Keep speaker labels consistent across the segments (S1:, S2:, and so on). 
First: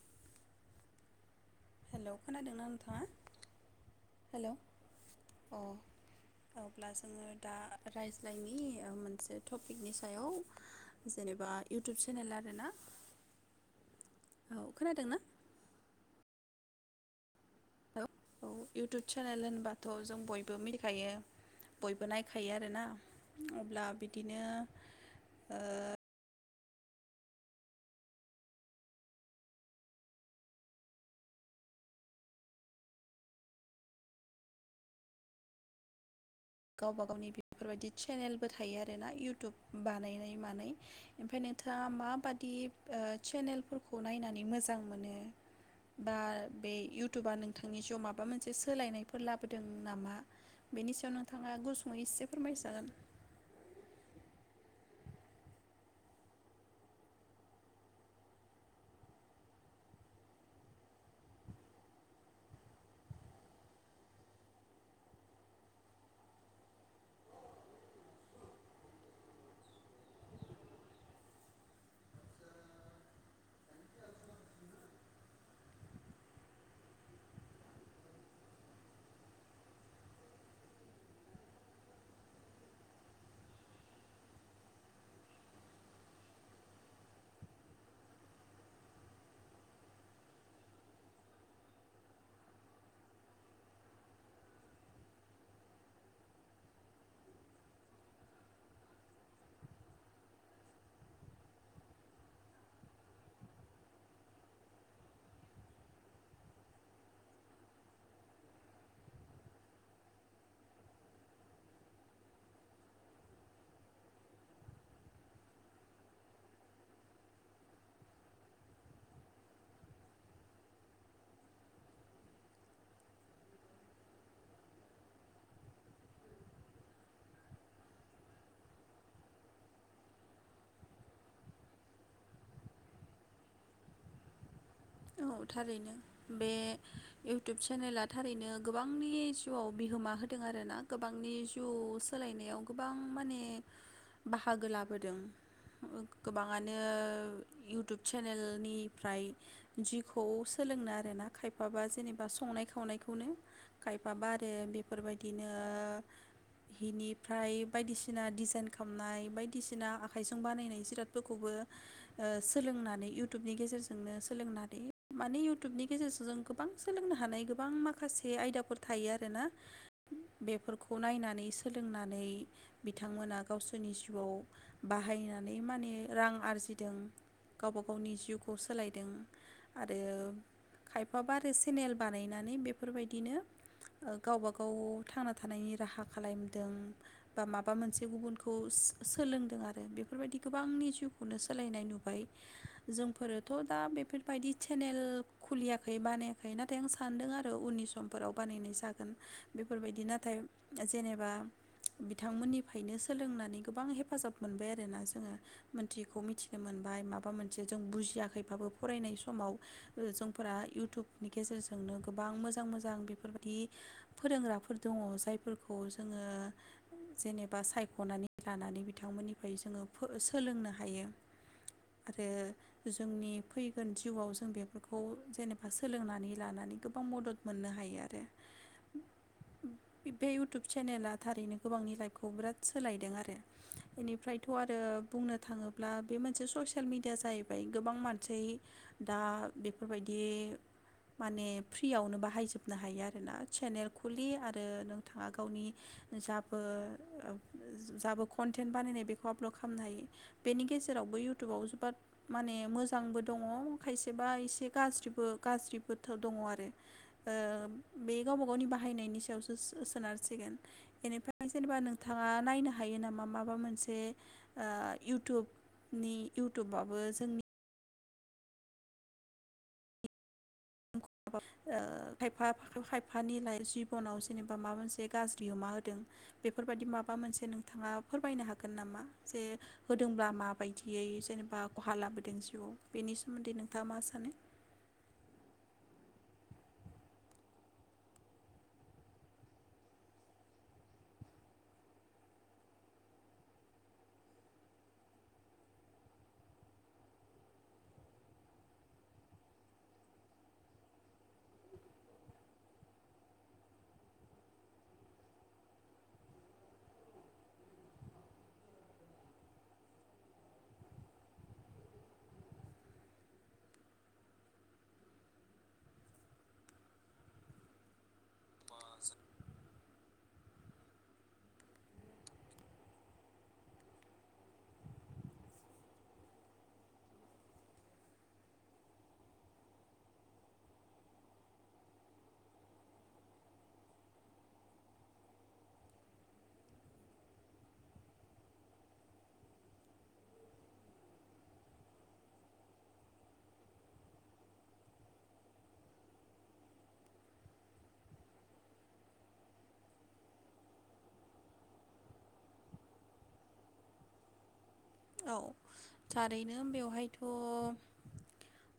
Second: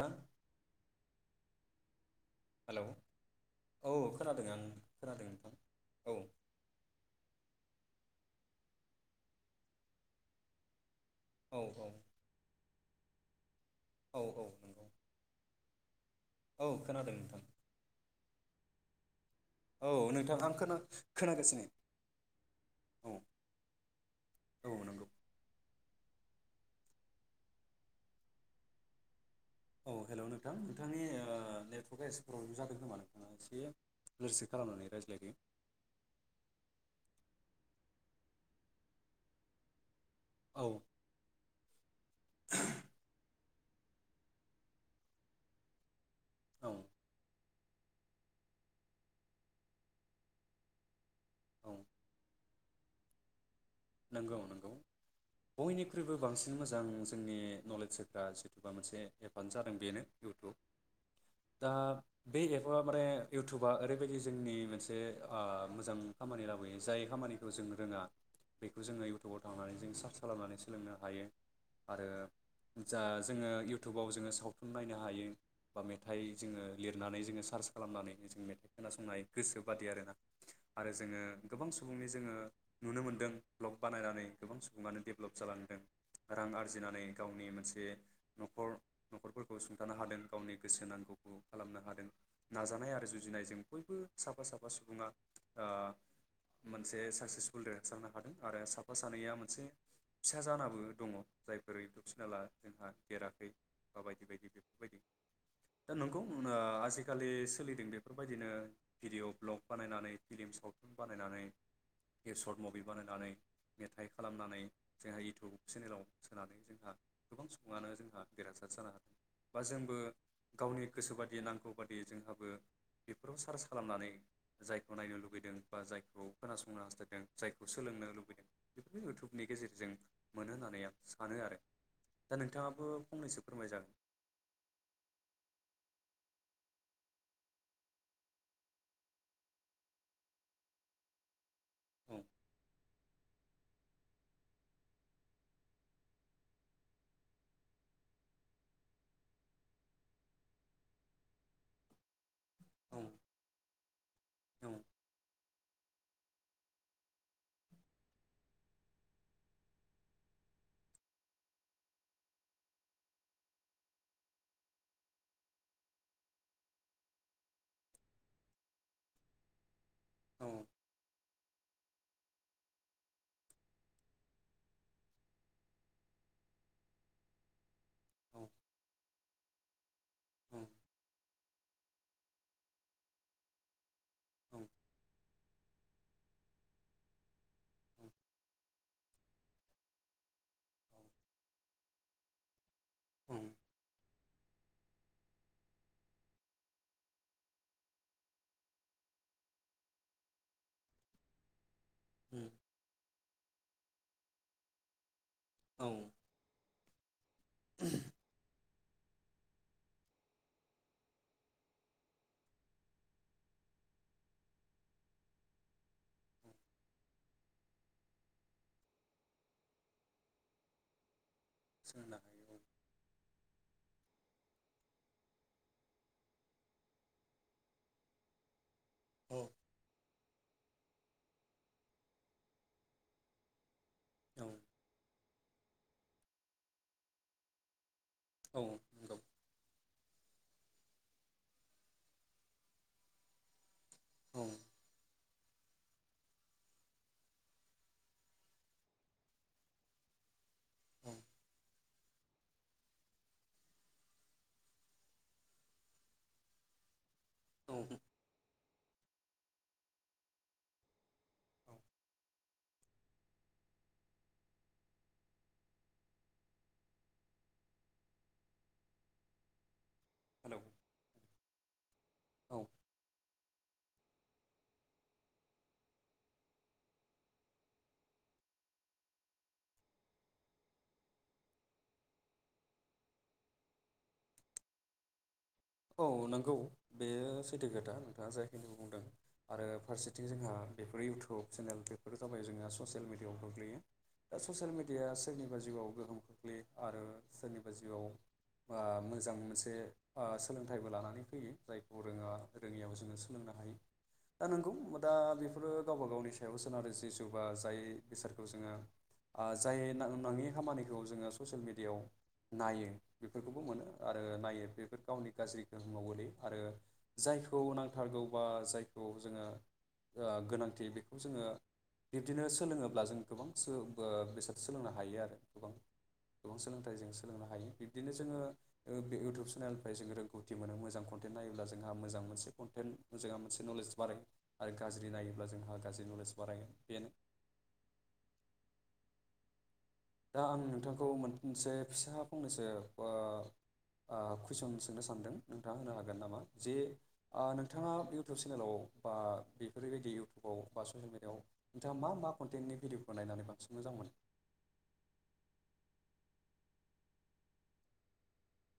S1: हा
S2: हेलौ खोनादोंना
S1: हेलौ
S2: नोंथाङा?
S1: औ खोनादों
S2: हेलौ
S1: आं खोनादों नोंथां
S2: अ
S1: औ
S2: अब्ला जोङो दा रायज्लायनि मोनसे टपिकनि सायाव जेनेबा
S1: औ
S2: इउटुब
S1: औ
S2: चेनेल आरोना
S1: औ औ नंगौ औ खोनादों नोंथां
S2: [unintelligible] औ इउटु चेनेल होनबाथ'
S1: औ
S2: जों
S1: नोंथां आं
S2: बयबो
S1: खोना
S2: मिथिखायो
S1: खोनागासिनो
S2: बयबो नायखायो आरोना
S1: औ
S2: अब्ला बिदिनो
S1: औ नंगौ
S2: ओ
S1: औ हेल' नोंथां नोंथांनि ओ नेटवर्कआ एसे प्रब्लेम जादों खोमा नोंथाङा एसे लोर सोर खालामनानै रायज्लायदो
S2: गावबा गावनि बेफोरबायदि चेनेलबो थायो आरोना इउटुब बानाय नाय
S1: औ
S2: मानाय ओमफाय नो थाङा माबायदि सेनेलफोरखौ नायनानै मोजां मोनो बा
S1: औ
S2: बे इउटुबा नों थांनि जिउआव माबा मोनसे सोलायनायफोर लाबोदों नामा बेनि सायाव नों थाङा
S1: औ
S2: गुसुङै एसे फोरमायजागोन
S1: नंगौ नंगौ बयनिख्रुइबो बांसिन मोजां जोंनि नलेज होग्रा जिथुबा मोनसे एपआनो जादों बेनो इउटुब दा बे एपआ माने इउटुबा ओरैबायदि जोंनि मोनसे ओ मोजां खामानि लाबोयो जाय खामानिखौ जों रोङा बेखौ जोङो इउटुबाव थांनानै जो सार्च खालामनानै सोलोंनो हायो आरो जा जोङो इयउटुबाव जोङो सावथुन नायनो हायो बा मेथाइ जोङो लिरनानै जोङो सार्च खालामनानै जों मेथाइ खोनासंनो हायो गोसो बायदि आरोना आरो जोङो गोबां सुबुंनि जोङो नुनो मोनदों ब्लक बानायनानै गोबां सुबुङानो डेभ्लप जालांदों रां आरजिनानै गावनि मोनसे न'खर न'खरफोरखौ सुंथानो हादों गावनि गोसो नांगौखौ खालामनो हादों नाजानाय आरो जुजिनायजों बयबो साफा साफा सुबुङा ओ मोनसे साक्सेसफुल देरहासारनो हादों आरो साफा सानैया मोनसे फिसा जानाबो दङ जायफोर इउटुब सेनेला जोंहा देराखै बा बायदि बायदि बेफोरबायदि दा नंगौ ओ आजिखालि सोलिदों बेफोरबायदिनो भिडअ भ्लग बानायनानै फिलिम सावथुन बानायनानै सर्ट मभि बानायनानै मेथाइ खालामनानै जोंहा इउटुब चेनेलाव सोनानै जोंहा गोबां सुबुङानो जोंहा देरहासार जानो हादों बा जोंबो गावनि गोसो बादि नांगौ बादि जोंहाबो बेफोराव सार्च खालामनानै जायखौ नायनो लुुबैदों बा जायखौ खोनासंनो हास्थायदों जायखौ खौ सोलोंनो लुबैदों बेखौनो इउटुबनि गेजेरजों मोनो होननानै आं सानो आरो दा नोंथाङाबो फंनैसो फोरमाय जागोन
S2: औ थारैनो बे इउटुब चेनेला थारैनो गोबांनि जिउआव बिहोमा होदों आरोना गोबांनि यु
S1: औ
S2: सोलायनायाव गोब बां माने बाहागो लाबोदों गोबाङानो इउटुब चेनेलनिफ्राय जिखौ सोलोंनो आरो ना खायफा बा जेनेबा संनाय
S1: औ
S2: खावनायखौनो खायफा बारो
S1: औ
S2: बेफोरबायदिनो हिनिफ्राय बायदिसिना डिजाइन खामनाय बायदिसिना आखाइजों बानायनाय जिरादफोरखौबो सोलोंनानै इउटुबनि गेजेरजोंनो सों सोलोंनानै माने उटुबनि गेजेरजों जों गोबां सोलोंनो हानाय गोबां माखासे आयदाफोर थायो आरोना
S1: औ
S2: बेफोरखौ नायनानै सोलोंनानै बिथांमोना गावसोरनि जिउआव बाहायनानै माने रां आरजिदों गावबा गावनि
S1: औ
S2: जिउखौ सोलायदों ओमफायो
S1: औ
S2: खायफाबा चेनेल बानायनानै बेफोरबायदिनो गावबा गाव थांनानै थानायनि राहा खालामबोदों बा माबा मोनसे गुबुनखौ सोलोंदों आरो बेफोरबायदि गोबांनि जिउखौनो सोलायनाय नुबाय
S1: औ
S2: जोंफोरोथ' दा बेफोर बेफोरबायायदि सेनेल खुलियाखै बानायाखै नाथाय आं सानदों आरो उननि समफोराव बानायनाय जागोन बेफोरबायदि नाथाय जेनेबा बिथांमोननिफ्रायनो सो- सोलोंनानै गोबां हेफाजाब मोनबाय आरोना जोङो
S1: औ
S2: मोनथियैखौ मिथिनो मोनबाय माबा मोनसे जों बुजियाखैबाबो फरायनाय समाव जोंफोरा इउटुबनि गेजेरजोंनो गोबां मोजां मोजां बेफोरबायदि फोरोंग्राफोर दङ जायफोरखौ जोङो
S1: औ
S2: जेनेबा सायख'नानै लानानै बिथांमोननिफ्राय जोङो सोलोंनो हायो
S1: सोलोंनो
S2: आरो
S1: हायो
S2: जोंनि फैगोन जिउआव जों बेफोरखौ जेनेबा सोलोंनानै लानानै गोबां मदद मोननो हायो आरो बे इउटुब चेनेला थारैनो गोबांनि लाइफखौ बिराद सोलायदों आरो
S1: औ
S2: बेनिफ्रायथ' आरो बुंनो थाङोब्ला बे मोनसे ससियेल मिडिया जाहैबाय गोबां मानसि
S1: औ
S2: सै
S1: नंगौ
S2: दा बेफोरबायदि बि माने फ्रियावनो बाहायजोबनो हायो आरोना सेनेल खुलि
S1: औ
S2: आरो नों बिथाङा गावनि जाबो जाबो कनटेन्ट बानायनाय बेखौ आपलड खालामनो हायो बेनि
S1: औ
S2: गेजेरावबो इउटुबाव जोबोद माने मोजां मोजांबो दङ' खायसेबा एसे गाज्रिबो गाज्रिबोथोर दङ' आरो ओ
S1: औ
S2: बे गावबा-गावनि बाहा बाहायनायनि सायावसो सोनारसिगोन बेनिफ्राय
S1: औ
S2: जेनेबा नोंथाङा नायनो हायो नामा माबा मोनसे ओ इउटुबनि इउटुबबाबो जोंनि
S1: हेलौ
S2: ओ खायफा
S1: औ
S2: खायफानि लाइ [unintelligible] जिबनाव जेनेबा माबा मोनसे गाज्रि अमा होदों बेफोरबायाददि माबा मोनसे नोंथाङा फोरमायनो हागोन नामा जे होदोंब्ला माबायदियै जेनेबा ख'हा लाबोदों जिउआव बेनि सोमोनदै नोंथाङा मा सानो?
S1: औ नंगौ बेयो सैथो खोथा नोंथाङा जायखिनि बुंदों आरो फारसेथिं जोंहा बेफोर इउटुब चेनेल बेफोर जाबाय जोंहा ससियेल मिडियाआव गोग्लैयो दा ससियेल मिडियाया सोरनिबा जिउआव गोहोम खोख्लैयो आरो सोरनिबा जिउआव ओ मोजां मोनसे ओ सोलोंथाइबो लानानै फैयो जायखौ रोङा रोङियाव जोङो सोलोंनो हायो दा नंगौ दा बेफोरो गावबा-गावनि सायाव सोनारो जि जु बा जाय बिसादखौ जोङो जाय नाङि खामानिखौ जोङो ससियेल मेडियायाव नायो बेफोरखौबो मोनो आरो नायो बेफोर गावनि गाज्रि गोहोमाव गोलै आरो जायखौ नांथारगौ बा जायखौ जोङो ओ गोनांथि बेखौ जोङो बिब्दिनो सोलोङोब्ला जों गोबां बेसाद सोलोंनो हायो आरो गोबां गोबां सोलोंथाइ जों सोलोंनो हायो बिब्दिनो जोङो इउटुब सेनेल ओमफ्राय जों रोंगौथि मोनो मोजां कनटेन्ट नायोब्ला जोंहा मोजां मोनसे कनटेन्ट मोजां मोनसे नलेज बारायो आरो गाज्रि नायोब्ला जोंहा गाज्रि नलेज बारायगोन बेनो दा आं नोंथांखौ मोनसे फिसा फंनैसो ओ ओ कुइसन सोंनो सानदों नोंथाङा होनो हागोन नामा जे नोंथाङा इउटुब चेनेलाव बा बेफोरबायदि इउटुबाव बा ससियेल मिडियआव नोंथाङा मा मा कन्टेन्टनि भिडिअफोर नायनानै बांसिन मोजां मोन
S2: औ थारैनो बेवहायथ'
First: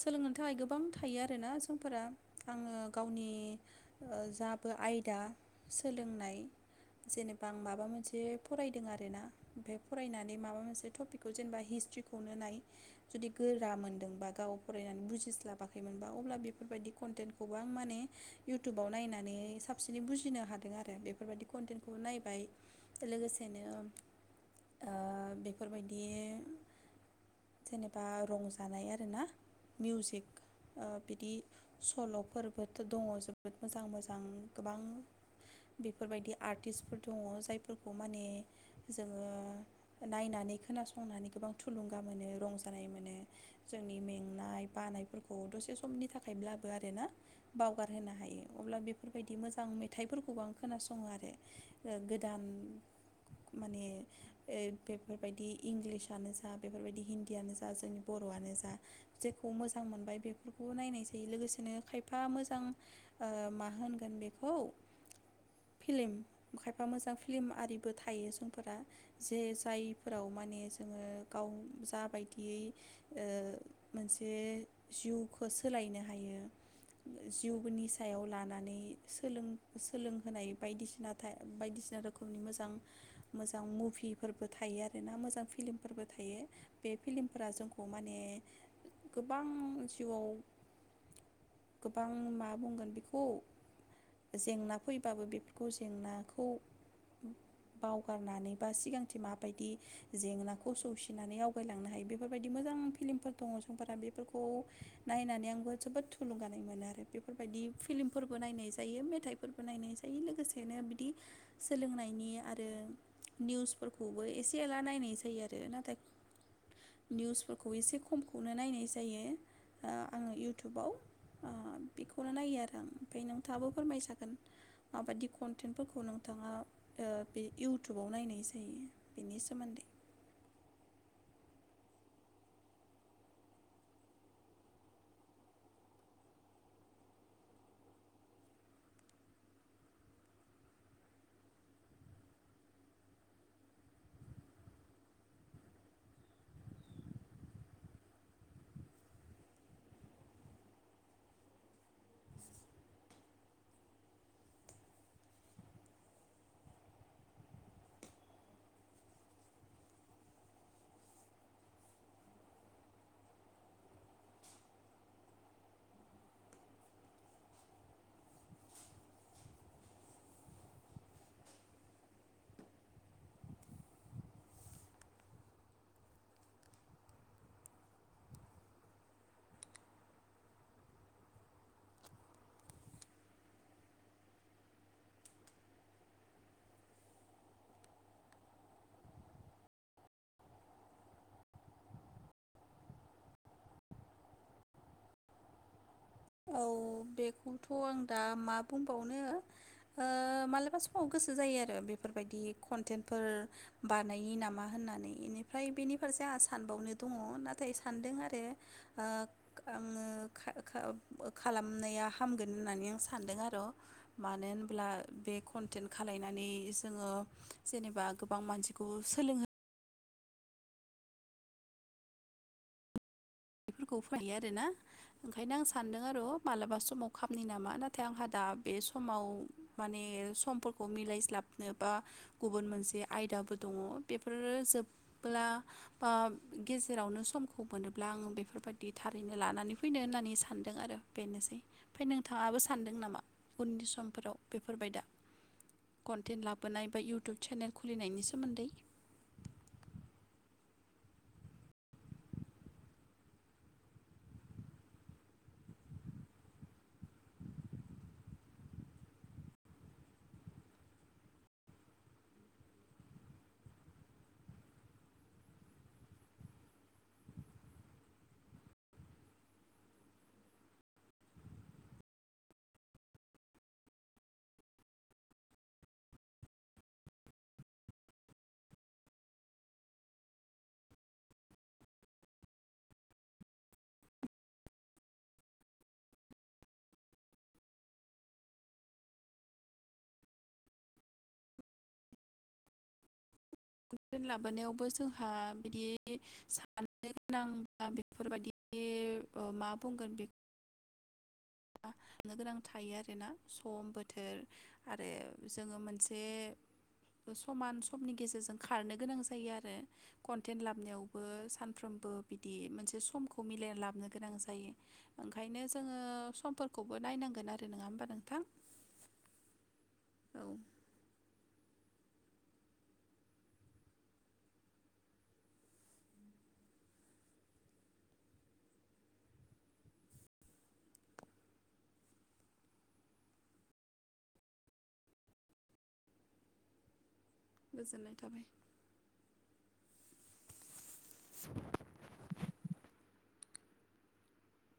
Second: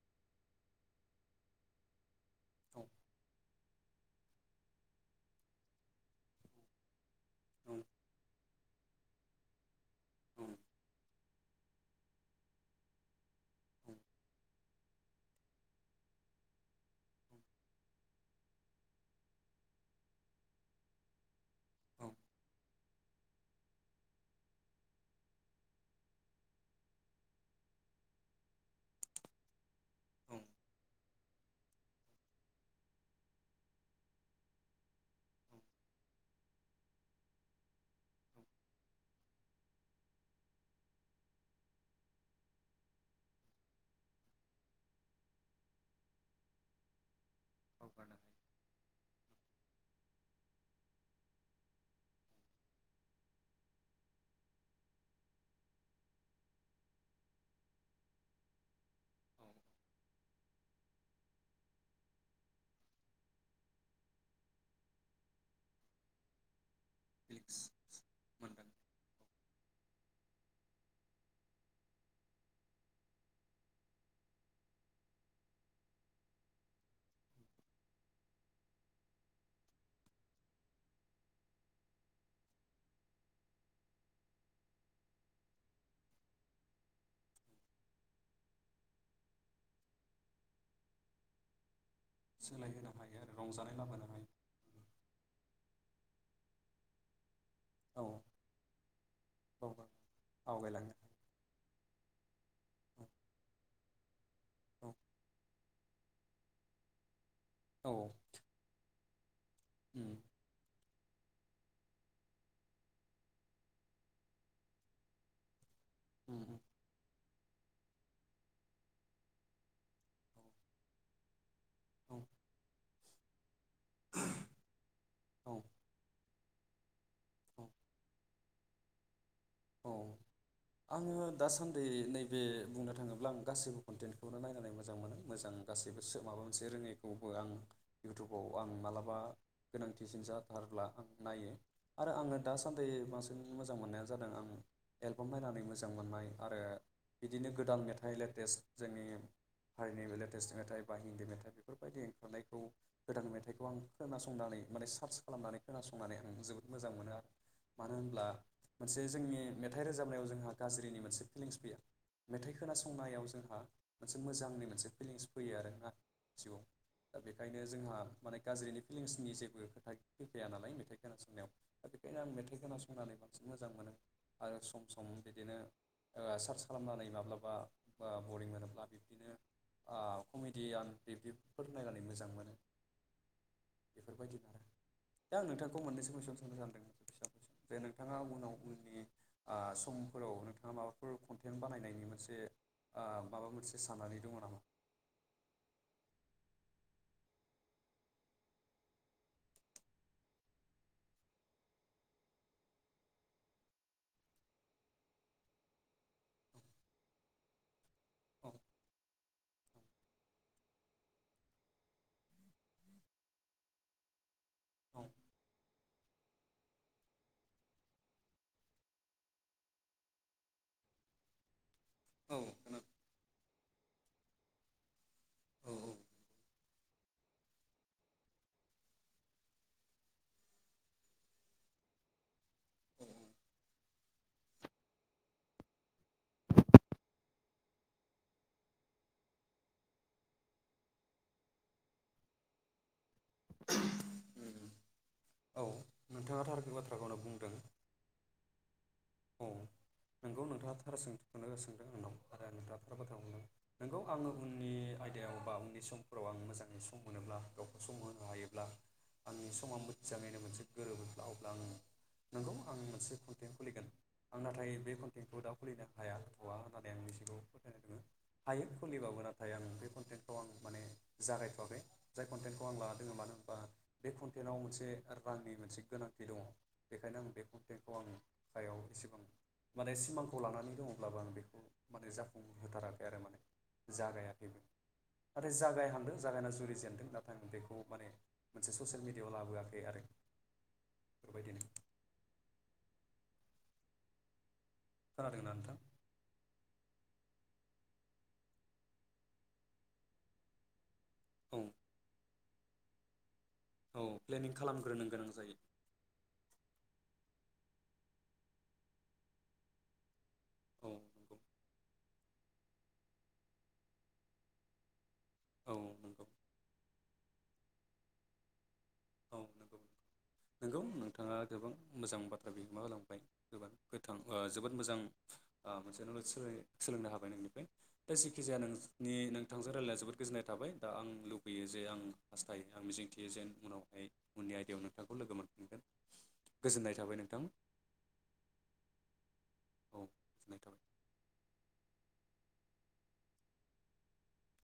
S2: सोलोंनो थाखाय गोबां थायो आरोना समफोरा आङो
S1: औ
S2: गावनि ओ जाबो आयदा सोलोंनाय जेनेबा आं
S1: औ
S2: माबा मोनसे फराय दों आरोना ओमफाय फरायनानै
S1: औ
S2: माबा मोनसे टपिकखौ जेनेबा हिस्ट्रिखौनो नाय जुदि गोरा मोन्दोंबा गावाव फरायनानै बुजिस्लाबाखैमोनबा अब्ला बेफोरबायदि कनटेनखौबो आं माने इउटुबाव नायनानै साबसिनै बुजिनो हादों आरो बेफोरबायदि कनटेनखौबो
S1: औ
S2: नायबाय लोगोसेनो ओ बे फोरबायदि जेनेबा रंजानाय आरोना मिउजिक
S1: औ
S2: ओ बिदि सल'फोरबोथ' दङ जोबोद मोजां मोजां गोबां बेफोरबायदि आर्टिस्टफोर दङ जायफोरखौ माने जोङो नायनानै खोनासंनानै गोबां थुलुंगा मोनो रंजानाय मोनो जोंनि मेंनाय बानायफोरखौ दसे समनि थाखायब्लाबो आरोना बावगारहोनो हायो अब्ला बेफोरबायदि मोजाङै थाइफोरखौबो आं‌ खोनासङो आरो ओ गोदान माने ओइ बेफोर बायदि इंलिसानो जा बेफोरबायदि हिन्दीयानो जा जोंनि बर'आनो जा जेखौ
S1: औ
S2: मोजां मोनबाय बेफोरखौ नायनाय जायो लोगोसेनो खायफा मोजां ओ मा होनगोन बेखौ फिलिम खाय फा मोजां फिल्म
S1: फिलिंस
S2: आरिबो थायो
S1: मोनदां
S2: संफोरा जे जायफ फोराव माने जोङो गाव जाबायदियै ओ मोनसे जिउखौ सोलायनो हायो जिउनि सायाव लानानै सोलों सोलोंहोनाय बायदिसिना थाइ बायदिसिना रोखोमनि मोजां मोजां मुभिफोरबो थायो आरो रोना मोजां फिलिमफोरबो थायो बे फिलिमफोरा जोंखौ माने गोबां जिउआव गोबां मा बुंगोन
S1: सोलायहोनो हायो
S2: बेखौ
S1: आरो रंजानाय लाबोनो हायो
S2: जेंना फैबाबो बे खौ जेंनाखौ
S1: औ
S2: बावगारनानै बा सिगांथिं माबायदि
S1: औ
S2: जेंनाखौ
S1: आवगायलांनो
S2: सौसिनानै आवगायलांनो नो हायो बेफोरबायदि मोजां फिलिमफोर दङ जोंफोरा बे फोरखौ
S1: हायो
S2: नायनानै आंबो जोबोद थुलुंगानाय मोनो आरो बे फोरबायदि
S1: औ
S2: फिल्मफोरबो नायनाय जायो मे फोरबो नायनाय जायो लोगोसेनो बि दि सोलोंनायनि आरो निउसफोरखौबो एसे से एला नायनाय जायो आरो नाथाय
S1: उम उम
S2: निउसफोरखौ एसे खमखौनो नायनाय जायो ओ आङो इउटुबाव ओ बेखौनो नायो आरो आं ओमफाय नों थाङाबो फोरमायजागोन माबायदि
S1: औ
S2: कन्टेटेनफोरखौ नोंथाङा ओ बे
S1: औ
S2: इउटुबाव नायनाय जायो बेनि सोमो
S1: औ आङो दासान्दै नैबे बुंनो थाङोब्ला आं गासैबो कनटेनखौनो नायनानै मोजां मोनो मोजां गासैबो माबा मोनसे रोङैखौबो आं इउटुबाव आं मालाबा गोनांथिसिन जाथारब्ला आं नायो आरो आङो दासान्दै बांसिन मोजां मोननाया जादों आं एलबाम नायनानै मोजां मोननाय आरो बिदिनो गोदान मेथाइ लेटेस्ट जोंनि हारिनि लेटेस्ट मेथाइ बा हिन्दी मेथाइ बेफोरबायदि ओंखारनायखौ गोदान मेथाइखौ आं खोनासंनानै माने सार्च खालामनानै खोनासंनानै आं जोबोद मोजां मोनो आरो मानो होनब्ला मोनसे जोंनि मेथाइ रोजाबनायाव जोंहा गाज्रिनि मोनसे फिलिंस फैया मेथाइ खोनासंनायाव जोंहा मोनसे मोजांनि मोनसे फिलिंस फैयो आरोना जिउआव दा बेखायनो जोंहा माने गाज्रिनि फिलिंसनि जेबो खोथा फैफाया नालाय मेथाइ खोनासंनायाव दा बेखायनो आं मेथाइ खोनासंनानै बांसिन मोजां मोनो आरो सम सम बिदिनो ओ सार्च खालामनानै माब्लाबा ओ बरिं मोनोब्ला बिब्दिनो ओ कमेडियान बिबदिफोर नायनानै मोजां मोनो बेफोरबायदिनो आरो दा आं नोंथांखौ मोननैसो कुइसन सोंनो सानदों कुइसन जे नोंथाङा उनाव उननि आ समफोराव नोंथाङा माबाफोर कनटेन बानायनायनि मोनसे ओ माबा मोनसे साननानै दङ नामा
S2: औ बेखौथ' आं दा मा बुंबावनो मालाबा समाव गोसो जायो आरो बेफोरबायदि कनटेनफोर बानायो नामा होननानै बेनिफ्राय बेनि फारसे आंहा सानबावनो दङ नाथाय सानदों आरो ओ आङो खालामनाया हामगोन होननानै आं सानदों आर मानो होनब्ला
S1: औ
S2: बे कनटेन खालायनानै जोङो जेनेबा गोबां मानसिखौ सोलोंहो।
S1: औ खोना
S2: बेफोरखौ फैायो आरोना ओंखायनो आं
S1: औ
S2: सानदों आरो मालाबा समाव खामनि नामा नाथाय आंहा दा बे समाव माने समफोरखौ मिलायस्लाबनो बा गुबुन मोनसे
S1: औ
S2: आयदाबो दङ। बेफोरो जोबब्ला आ बा गेजेरावनो समखौ मोनोब्ला आं बे बेफोरबायदि थारैनो लानानै फैनो होननानै सानदों आरो बेनोसै ओमफ्राय नोंथाङाबो सानदों नामा? उननि समफोराव बे फोरबाय दा
S1: औ
S2: कन्टेन्ट
S1: नोंथाङा थार
S2: लाबोनाय बा
S1: बाथ्राखौनो
S2: इउटुब
S1: बुंदों
S2: चेनेल खुलिनायनि सोमोन्दै
S1: औ नोंगौ नोंथाङा थार सोंखौनो सोंदों आंनाव आरो नोंथाङा थार बाथ्रा बुंदों नोंगौ आङो उननि आयदायाव बा उननि समफोराव आं मोजाङै सम मोनोब्ला गावखौ सम होनो हायोब्ला आंनि समा मोजाङैनो मोनसे गोरोबोब्ला अब्ला आं नोंगौ आं मोनसे कन्टेक्ट खुलिगोन। आं नाथाय बे कनटेन्टखौ दा खुलिनो हाया हथ'आ होननानै आं मिथिगौ फोथायनाय दङ हायो खुलिबाबो नाथाय आं बे कनटेन्टखौ आं माने जागायथ'वाखै जाय कनटेन्टखौ आं ला दङ मानो होनबा बे कनटेन्टाव मोनसे रांनि मोनसे गोनांथि दङ बेखायनो आं बे कनटेन्टखौ आं सायाव एसेबां माने सिमांखौ लानानै दङब्लाबो आं बेखौ माने जाफुंहोथाराखै आरो माने जागायाखैबो नाथाय जागायहांदों जागायना जुरिजेनदों नाथाय आं बेखौ माने मोनसे ससियेल मिेडियाआव लाबोआखै आरो बेफोर बायदिनो
S2: बेद [unintelligible] लाबोनायाव जोंहा
S1: खोनादोंना नोंथां
S2: बिदि दिन माननो गोनां [unintelligible] बेफोरबायदि मा बुंगोन बे
S1: औ।
S2: साननो गोनां थायो आरोना। सम
S1: औ
S2: बोथोर
S1: प्लेनिं खालामग्रोनो
S2: आरो
S1: गोनां जायो
S2: जोङो मोनसे समान समनि गेजेरजों खारनो गोनां जायो आरो। कन्टेन्ट
S1: औ
S2: लाबोनावबो
S1: नंगौ
S2: सानफ्रोमबो बिदि मोनसे समखौ मिलायना लाबोनो गोनां जायो। ओंखायनो
S1: औ नंगौ
S2: जोङो समफोरखौबो नायनांगोन आरो नङा होमबा नोंथां?
S1: औ नंगौ
S2: औ
S1: नंगौ नोंथाङा गोबां मोजां बाथ्रा बिहोमा होलांबाय गोथां जोबोद मोजां मोनसे नलेज सोलोंनो हाबाय नोंनिफ्राय दा जेखिजाया नोंनि नोंथांजों रायज्लाया जोबोद गोजोननाय थाबाय दा आं लुबैयो जे आं हास्थायो आं मिजिंथियो जे उनाव उननि आयदायाव नोंथांखौ लोगो मोनफिनगोन गोजोननाय थाबाय नोंथां।
S2: गोजोननाय थाबाय।
S1: औ गोजोननाय थाबाय।